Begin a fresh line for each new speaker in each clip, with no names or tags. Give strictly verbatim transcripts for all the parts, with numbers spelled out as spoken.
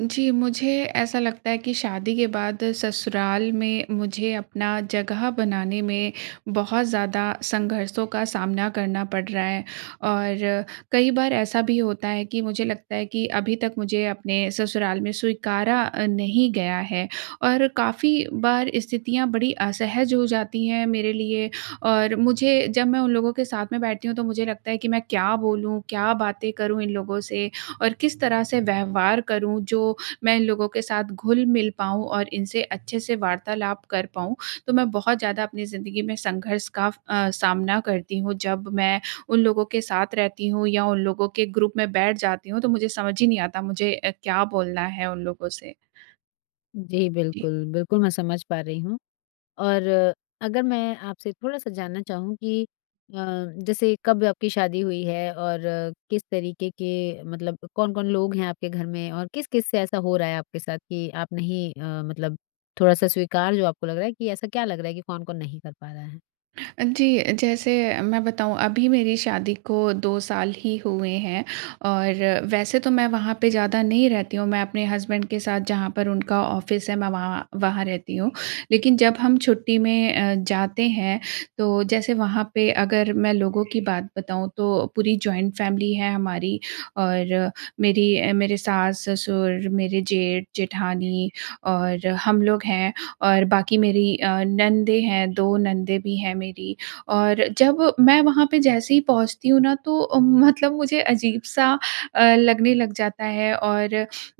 जी, मुझे ऐसा लगता है कि शादी के बाद ससुराल में मुझे अपना जगह बनाने में बहुत ज़्यादा संघर्षों का सामना करना पड़ रहा है। और कई बार ऐसा भी होता है कि मुझे लगता है कि अभी तक मुझे अपने ससुराल में स्वीकारा अ, नहीं गया है और काफ़ी बार स्थितियाँ बड़ी असहज हो जाती हैं मेरे लिए। और मुझे जब मैं उन लोगों के साथ में बैठती हूँ तो मुझे लगता है कि मैं क्या बोलूँ, क्या बातें करूँ, इन लोगों से और किस तरह से व्यवहार करूँ, जो मैं इन लोगों के साथ घुल-मिल पाऊँ और इनसे अच्छे से वार्तालाप कर पाऊँ। तो मैं बहुत ज़्यादा अपनी ज़िंदगी में संघर्ष का अ, सामना करती हूँ, जब मैं उन लोगों के साथ रहती हूँ या उन लोगों के ग्रुप में बैठ जाती हूँ तो मुझे समझ ही नहीं आता मुझे अ, क्या बोलना है उन लोगों से।
जी,
जी।
बिल्कुल, बिल्कुल, मैं समझ पा रही हूँ। और अगर मैं आपसे थोड़ा-सा जानना चाहूँ कि अ, जैसे कब आपकी शादी हुई है और किस तरीके के मतलब कौन-कौन लोग हैं आपके घर में? और किस-किस से ऐसा हो रहा है आपके साथ कि आप नहीं अ, मतलब थोड़ा-सा स्वीकार जो आपको लग रहा है कि ऐसा क्या लग रहा है कि कौन-कौन नहीं कर पा रहा है?
अ, जी। जैसे मैं बताऊँ अभी मेरी शादी को दो साल ही हुए हैं और वैसे तो मैं वहाँ पे ज़्यादा नहीं रहती हूँ। मैं अपने हस्बैंड के साथ जहाँ पर उनका ऑफ़िस है, मैं वहाँ वहाँ रहती हूँ। लेकिन जब हम छुट्टी में अ, जाते हैं, तो जैसे वहाँ पे अगर मैं लोगों की बात बताऊँ, तो पूरी जॉइंट फैमिली है हमारी। और मेरी मेरे सास-ससुर, मेरे जेठ-जेठानी और हम लोग हैं और बाकी मेरी अ, नंदे हैं, दो नंदे भी हैं मेरी, और जब मैं वहाँ पर जैसे ही पहुँचती हूँ ना, तो ओ मतलब मुझे अजीब-सा अ, लगने लग जाता है और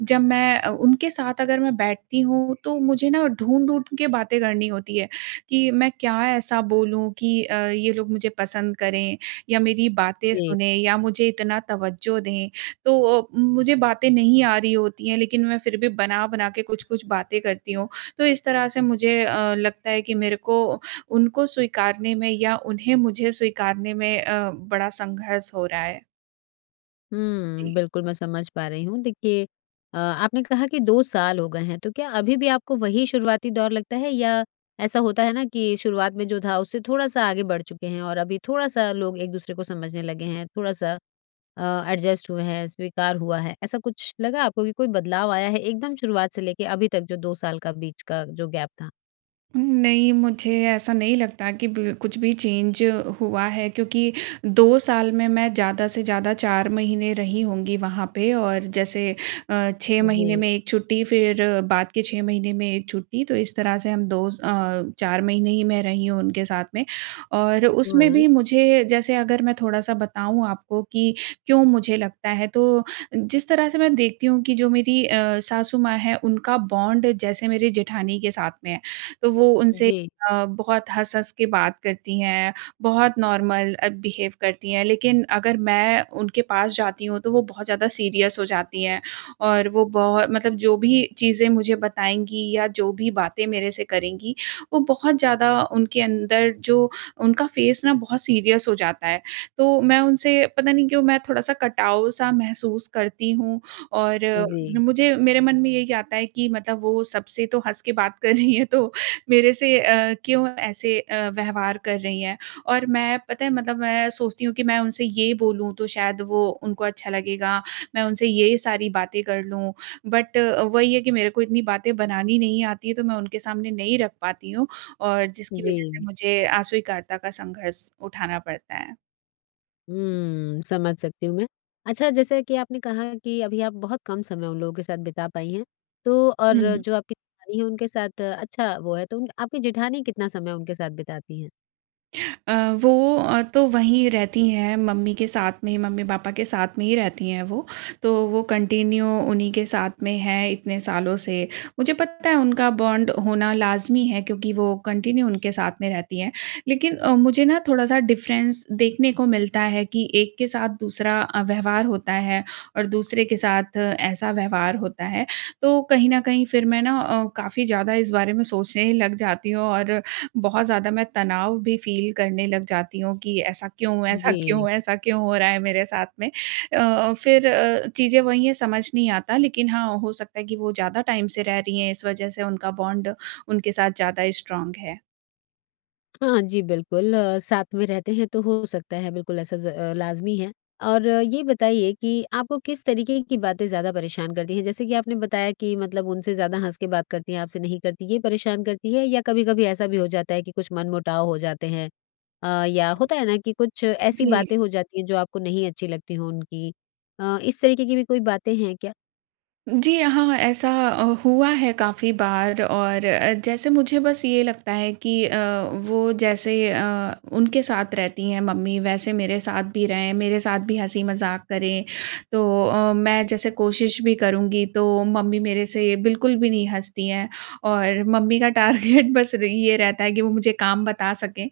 जब मैं अ, उनके साथ अगर मैं बैठती हूँ, तो मुझे न ढूँढ-ढूँढ के बातें करनी होती है कि मैं क्या ऐसा बोलूँ कि अ, ये लोग मुझे पसंद करें या मेरी बातें
जी।
सुने या मुझे इतना तवज्जो दें। तो ओ मुझे बातें नहीं आ रही होती हैं, लेकिन मैं फिर भी बना-बना के कुछ-कुछ बातें करती हूँ। तो इस तरह से मुझे अ, लगता है कि मेरे को उनको स्वीकारने में या उन्हें मुझे स्वीकारने में अ, बड़ा संघर्ष हो रहा है।
हुँ,
जी।
बिल्कुल मैं समझ पा रही हूँ। देखिए अ, आपने कहा कि दो साल हो गए हैं तो क्या अभी भी आपको वही शुरुआती दौर लगता है? या ऐसा होता है ना, कि शुरुआत में जो था उससे थोड़ा-सा आगे बढ़ चुके हैं और अभी थोड़ा-सा लोग एक-दूसरे को समझने लगे हैं, थोड़ा-सा अ, एडजस्ट हुए हैं स्वीकार हुआ है। ऐसा कुछ लगा आपको कि कोई बदलाव आया है, एकदम शुरुआत से लेके अभी तक जो दो साल का बीच का जो गैप था?
उम्म, नहीं मुझे ऐसा नहीं लगता कि बिल कुछ भी चेंज हुआ है क्योंकि दो साल में मैं ज़्यादा से ज़्यादा चार महीने रही होंगी वहाँ पे और जैसे अ, छह महीने
जी।
में एक छुट्टी फिर बाद के छह महीने में एक छुट्टी, तो इस तरह से हम दो अ, चार महीने ही मैं रही हूँ उनके साथ में। और उसमें
हुँ।
भी मुझे जैसे अगर मैं थोड़ा-सा बताऊँ आपको कि क्यों मुझे लगता है? तो जिस तरह से मैं देखती हूँ कि जो मेरी अ, सासू माँ है, उनका बॉन्ड जैसे मेरे जेठानी के साथ में है, तो वो उनसे
जी।
अ, बहुत हँस-हँस के बात करती हैं। बहुत नॉर्मल अ, बिहेव करती हैं। लेकिन अगर मैं उनके पास जाती हूँ तो वो बहुत ज़्यादा सीरियस हो जाती हैं। और वो बहुत मतलब जो भी चीज़ें मुझे बताएँगी या जो भी बातें मेरे से करेंगी, वो बहुत ज़्यादा उनके अंदर जो उनका फेस ना बहुत सीरियस हो जाता है। तो मैं उनसे पता नहीं क्यों मैं थोड़ा-सा कटाव-सा महसूस करती हूँ और
जी।
मुझे मेरे मन में यही आता है कि मतलब वो सबसे तो हँस के बात कर रही हैं तो मेरे से अ, क्यों ऐसे अ, व्यवहार कर रही है। और मैं पता है? मतलब मैं सोचती हूँ कि मैं उनसे ये बोलूँ तो शायद वो उनको अच्छा लगेगा। मैं उनसे ये सारी बातें कर लूँ। बट अ, वही है कि मेरे को इतनी बातें बनानी नहीं आती है तो मैं उनके सामने नहीं रख पाती हूँ, और जिसकी वजह से
जी।
मुझे अस्वीकार्यता का संघर्ष उठाना पड़ता है। जी।
हुँ, समझ सकती हूँ मैं। अच्छा, जैसे कि आपने कहा कि अभी आप बहुत कम समय उन लोगों के साथ बिता पाई हैं, तो और
हुँ।
जो आपकी जेठानी है उनके साथ अच्छा वो है तो उन आपकी जेठानी कितना समय उनके साथ बिताती हैं?
अ, वो तो वहीं रहती हैं मम्मी के साथ में मम्मी-पापा के साथ में ही रहती हैं वो। तो वो कंटिन्यू उन्हीं के साथ में हैं इतने सालों से। मुझे पता है उनका बॉन्ड होना लाज़मी है क्योंकि वो कंटिन्यू उनके साथ में रहती हैं, लेकिन अ, मुझे ना थोड़ा-सा डिफ़रेंस देखने को मिलता है कि एक के साथ दूसरा अ, व्यवहार होता है और दूसरे के साथ ऐसा व्यवहार होता है। तो कहीं न कहीं फिर मैं ना अ, काफ़ी ज़्यादा इस बारे में सोचने लग जाती हूँ और बहुत ज़्यादा मैं तनाव भी फ़ील करने लग जाती हूँ कि ऐसा क्यों, ऐसा
जी।
क्यों, ऐसा क्यों हो रहा है मेरे साथ में। अ, फिर अ, चीज़ें वही है समझ नहीं आता लेकिन हाँ, हो सकता है कि वो ज़्यादा टाइम से रह रही हैं इस वजह से उनका बॉन्ड उनके साथ ज़्यादा स्ट्रॉन्ग है।
हाँ, जी बिल्कुल। साथ में रहते हैं तो हो सकता है, बिल्कुल ऐसा ज़ लाज़मी है। और ये बताइए कि आपको किस तरीके की बातें ज़्यादा परेशान करती हैं? जैसे कि आपने बताया कि मतलब उनसे ज़्यादा हँस के बात करती हैं आपसे नहीं करती, ये परेशान करती है या कभी-कभी ऐसा भी हो जाता है कि कुछ मनमुटाव हो जाते हैं अ, या होता है ना कि कुछ ऐसी
जी।
बातें हो जाती हैं जो आपको नहीं अच्छी लगती हों उनकी अ, इस तरीके की भी कोई बातें हैं क्या?
जी हाँ, हाँ, हाँ ऐसा अ, हुआ है काफ़ी बार और अ, जैसे मुझे बस ये लगता है कि अ, वो जैसे अ, उनके साथ रहती हैं मम्मी, वैसे मेरे साथ भी रहें, मेरे साथ भी हँसी-मज़ाक करें। तो अ, मैं जैसे कोशिश भी करूँगी, तो मम्मी मेरे से बिल्कुल भी नहीं हँसती हैं और मम्मी का टारगेट बस र ये रहता है कि वो मुझे काम बता सकें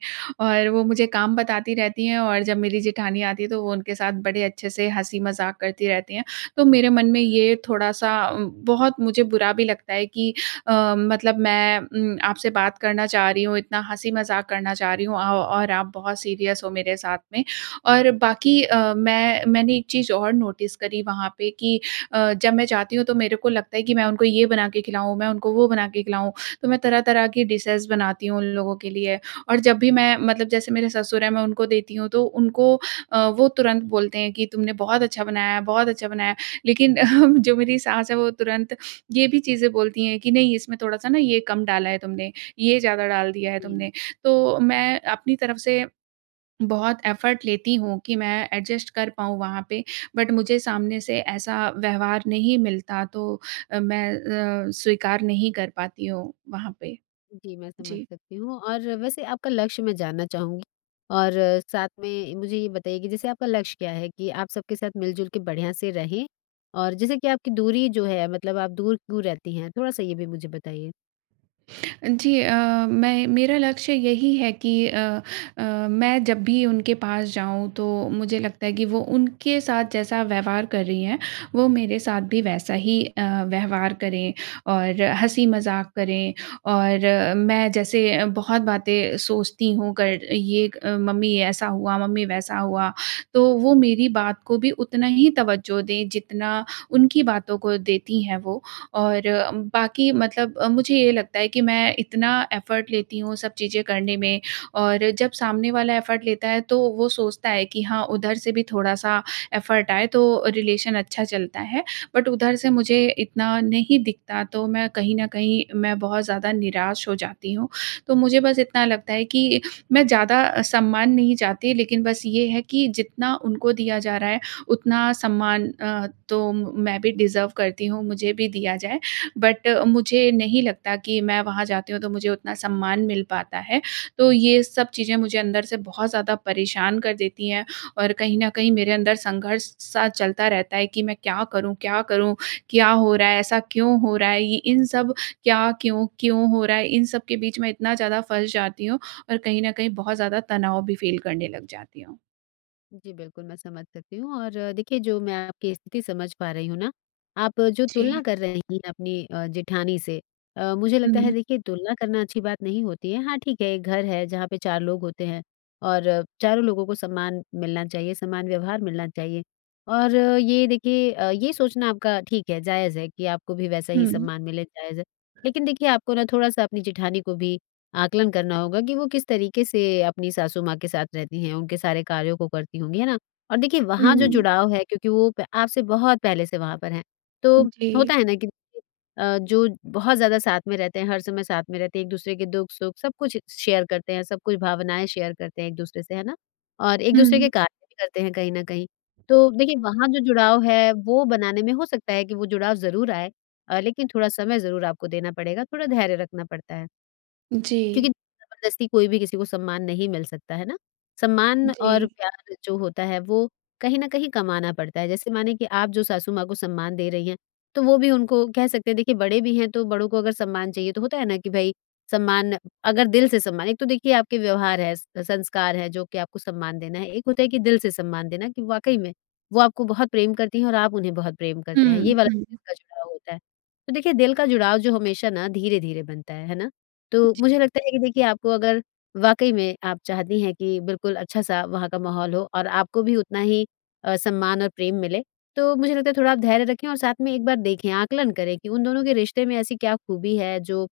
और वो मुझे काम बताती रहती हैं और जब मेरी जेठानी आती है, तो वो उनके साथ बड़े अच्छे से हँसी-मज़ाक करती रहती हैं। तो मेरे मन में ये थोड़ा-सा उँ बहुत मुझे बुरा भी लगता है कि अ, मतलब मैं उम, आपसे बात करना चाह रही हूँ, इतना हँसी-मज़ाक करना चाह रही हूँ औ और आप बहुत सीरियस हो मेरे साथ में। और बाकी अ, मैं मैंने एक चीज़ और नोटिस करी वहाँ पे कि अ, जब मैं जाती हूँ, तो मेरे को लगता है कि मैं उनको ये बना के खिलाऊँ, मैं उनको वो बना के खिलाऊँ, तो मैं तरह-तरह की डिशेज़ बनाती हूँ उन लोगों के लिए और जब भी मैं मतलब जैसे मेरे ससुर हैं, मैं उनको देती हूँ तो उनको अ, वो तुरंत बोलते हैं कि, "तुमने बहुत अच्छा बनाया है, बहुत अच्छा बनाया है।" लेकिन जो मेरी सास है, वो तुरंत ये भी चीज़ें बोलती हैं कि, "नहीं, इसमें थोड़ा-सा ना ये कम डाला है तुमने। ये ज़्यादा डाल दिया है
हुँ।
तुमने।" तो मैं अपनी तरफ से बहुत एफ़र्ट लेती हूँ कि मैं एडजस्ट कर पाऊँ वहाँ पे, बट मुझे सामने से ऐसा व्यवहार नहीं मिलता। तो अ, मैं अ, स्वीकार नहीं कर पाती हूँ वहाँ पे।
जी, मैं समझ
जी।
सकती हूँ और वैसे आपका लक्ष्य मैं जानना चाहूँगी, और साथ में इ मुझे ये बताइए कि जैसे आपका लक्ष्य क्या है कि आप सबके साथ मिल-जुल के बढ़िया से रहें? और जैसे कि आपकी दूरी जो है मतलब आप दूर क्यों रहती हैं? थोड़ा-सा ये भी मुझे बताइए।
जी, अ, मैं मेरा लक्ष्य यही है कि अ, अ, मैं जब भी उनके पास जाऊँ, तो मुझे लगता है कि वो उनके साथ जैसा व्यवहार कर रही हैं, वो मेरे साथ भी वैसा ही अ, व्यवहार करें और हँसी-मज़ाक करें। और मैं जैसे अ, बहुत बातें सोचती हूँ कर ये एक मम्मी ऐसा हुआ, मम्मी वैसा हुआ, तो वो मेरी बात को भी उतना ही तवज्जो दें, जितना उनकी बातों को देती हैं वो। और बाकी मतलब मुझे ये लगता है कि मैं इतना एफ़र्ट लेती हूँ सब चीज़ें करने में और जब सामने वाला एफ़र्ट लेता है, तो वो सोचता है कि हाँ उधर से भी थोड़ा-सा एफ़र्ट आए, तो रिलेशन अच्छा चलता है। बट उधर से मुझे इतना नहीं दिखता, तो मैं कहीं न कहीं मैं बहुत ज़्यादा निराश हो जाती हूँ। तो मुझे बस इतना लगता है कि मैं ज़्यादा सम्मान नहीं चाहती, लेकिन बस ये है कि जितना उनको दिया जा रहा है, उतना सम्मान अ, तो मैं भी डिज़र्व करती हूँ, मुझे भी दिया जाए। बट मुझे नहीं लगता कि मैं वहाँ जाती हूँ, तो मुझे उतना सम्मान मिल पाता है। तो ये सब चीज़ें मुझे अंदर से बहुत ज़्यादा परेशान कर देती हैं और कहीं न कहीं मेरे अंदर संघर्ष सा चलता रहता है कि मैं क्या करूँ क्या करूँ? क्या हो रहा है? ऐसा क्यों हो रहा है? ये इन सब क्या क्यों-क्यों हो रहा है, इन सब के बीच मैं इतना ज़्यादा फँस जाती हूँ और कहीं न कहीं बहुत ज़्यादा तनाव भी फ़ील करने लग जाती हूँ।
जी बिल्कुल, मैं समझ सकती हूँ और देखिए, जो मैं आपकी स्थिति समझ पा रही हूँ ना, आप जो
जी।
तुलना कर रही हैं अपनी अ, जेठानी से अ, मुझे लगता है,
हुँ।
देखिए, तुलना करना अच्छी बात नहीं होती है। हाँ, ठीक है, एक घर है जहाँ पे चार लोग होते हैं और चारों लोगों को सम्मान मिलना चाहिए, समान व्यवहार मिलना चाहिए। और ये देखिए अ, ये सोचना आपका ठीक है, जायज़ है कि आपको भी वैसा ही
हुँ।
सम्मान मिले। जायज़ है। लेकिन देखिए आपको ना थोड़ा-सा अपनी जेठानी को भी आकलन करना होगा कि वो किस तरीके से अपनी सासु माँ के साथ रहती हैं, उनके सारे कार्यों को करती होंगी। है ना? और देखिए, वहाँ जो
हुँ।
जुड़ाव है क्योंकि वो प आपसे बहुत पहले से वहाँ पर हैं। तो
जी।
होता है ना कि देखिए अ, जो बहुत ज़्यादा साथ में रहते हैं, हर समय साथ में रहते हैं, एक दूसरे के दुख-सुख सब कुछ शेयर करते हैं, सब कुछ भावनाएँ शेयर करते हैं एक दूसरे से, है ना? और एक दूसरे के
हुँ।
कार्य भी करते हैं कहीं न कहीं। तो देखिए, वहाँ जो जुड़ाव है, वो बनाने में हो सकता है कि वो जुड़ाव ज़रूर आए अ, लेकिन थोड़ा समय ज़रूर आपको देना पड़ेगा। थोड़ा धैर्य रखना पड़ता है।
जी।
क्योंकि ज़बरदस्ती कोई भी किसी को सम्मान नहीं मिल सकता, है ना? सम्मान और
जी।
प्यार जो होता है, वो कहीं न कहीं कमाना पड़ता है। जैसे माने कि आप जो सासु माँ को सम्मान दे रही हैं, तो वो भी उनको कह सकते हैं देखिए बड़े भी हैं, तो बड़ों को अगर सम्मान चाहिए, तो होता है ना कि भई, सम्मान अगर दिल से सम्मान एक तो देखिए आपके व्यवहार हैं, स संस्कार है जो कि आपको सम्मान देना है। एक होता है कि दिल से सम्मान देना कि वाक़ई में, वो आपको बहुत प्रेम करती हैं और आप उन्हें बहुत प्रेम करते हैं। ये
हुँ,
वाला जो
हुँ।
दिल का जुड़ाव होता है। तो देखिए, दिल का जुड़ाव जो हमेशा ना धीरे-धीरे बनता है। है ना? तो
जी।
मुझे लगता है कि देखिए, आपको अगर वाक़ई में आप चाहती हैं कि बिल्कुल अच्छा-सा वहाँ का माहौल हो और आपको भी उतना ही अ, सम्मान और प्रेम मिले, तो मुझे लगता है थोड़ा आप धैर्य रखें और साथ में एक बार देखें, आकलन करें कि उन दोनों के रिश्ते में ऐसी क्या खूबी है जो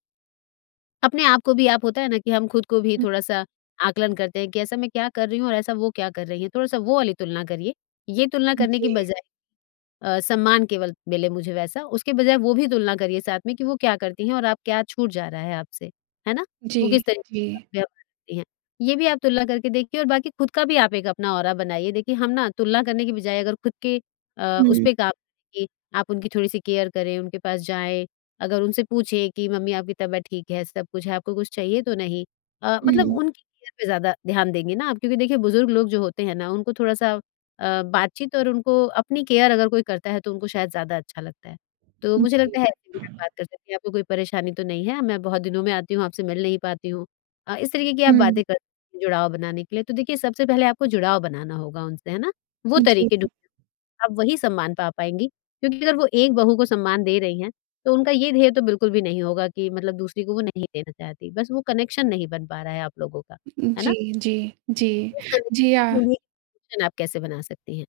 अपने आप को भी आप होता है ना कि हम खुद को भी
हुँ।
थोड़ा-सा आकलन करते हैं कि, "ऐसा मैं क्या कर रही हूँ और ऐसा वो क्या कर रही हैं?" थोड़ा-सा वो वाली तुलना करिए। ये तुलना करने की
जी।
बजाय अ, "सम्मान केवल मिले मुझे" वैसा। उसके बजाय वो भी तुलना करिए साथ में कि वो क्या करती हैं और आप क्या छूट जा रहा है आपसे, है ना? वो
जी,
किस तरीके का
जी।
व्यवहार करती हैं। ये भी आप तुलना करके देखिए और बाकी खुद का भी आप एक अपना औरा बनाइए। देखिए, हम ना तुलना करने की बजाय अगर खुद के अ, उस
हुँ।
पे काम कि आप उनकी थोड़ी-सी केयर करें, उनके पास जाएँ। अगर उनसे पूछें कि, "मम्मी, आपकी तबीयत ठीक है, सब कुछ है? आपको कुछ चाहिए तो नहीं?" अ, मतलब
हुँ।
उनकी केयर पे ज़्यादा ध्यान देंगे ना आप क्योंकि देखिए बुज़ुर्ग लोग जो होते हैं ना, उनको थोड़ा-सा अ, बातचीत और उनको अपनी केयर अगर कोई करता है तो उनको शायद ज़्यादा अच्छा लगता है। तो मुझे
जी।
लगता है, ऐसे भी आप बात कर सकती हैं, "आपको कोई परेशानी तो नहीं है? मैं बहुत दिनों में आती हूँ, आपसे मिल नहीं पाती हूँ।" अ, इस तरीके की आप
हुँ।
बातें करिए जुड़ाव बनाने के लिए। तो देखिए सबसे पहले आपको जुड़ाव बनाना होगा उनसे, है ना? वो तरीके
जी।
[unintelligible] आप वही सम्मान पा पाएँगी क्योंकि अगर वो एक बहू को सम्मान दे रही हैं, तो उनका ये ध्येय तो बिल्कुल भी नहीं होगा कि मतलब दूसरी को वो नहीं देना चाहती। बस वो कनेक्शन नहीं बन पा रहा है आप लोगों का। है ना?
जी, जी, जी।
रोज़ का
जी आ
[unintelligible] शन आप कैसे बना सकती हैं?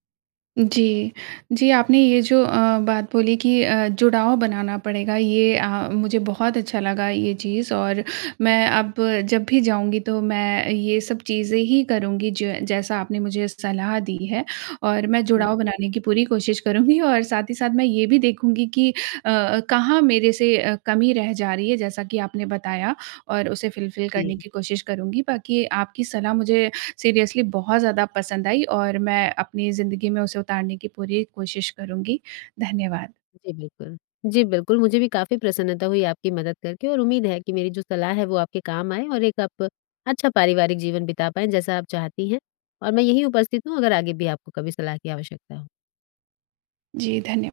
जी। जी, आपने ये जो अ, बात बोली कि अ, जुड़ाव बनाना पड़ेगा, ये अ, मुझे बहुत अच्छा लगा ये चीज़ और मैं अब जब भी जाऊँगी तो मैं अ, ये सब चीज़ें ही करूँगी ज जैसा आपने मुझे सलाह दी है। और मैं जुड़ाव
ओके।
बनाने की पूरी कोशिश करूँगी और साथ ही साथ मैं ये भी देखूँगी कि अ, अ, कहाँ मेरे से अ, कमी रह जा रही है जैसा कि आपने बताया और उसे फुलफिल
जी।
करने की कोशिश करूँगी। बाकी आपकी सलाह मुझे सीरियसली बहुत ज़्यादा पसंद आई और मैं अपनी ज़िंदगी में उसे उतारने की पूरी कोशिश करूँगी। धन्यवाद।
जी बिल्कुल। जी बिल्कुल, मुझे भी काफ़ी प्रसन्नता हुई आपकी मदद करके और उम्मीद है कि मेरी जो सलाह है, वो आपके काम आए और एक आप अच्छा पारिवारिक जीवन बिता पाएँ जैसा आप चाहती हैं। और मैं यहीं उपस्थित हूँ, अगर आगे भी आपको कभी सलाह की आवश्यकता हो।
जी, धन्य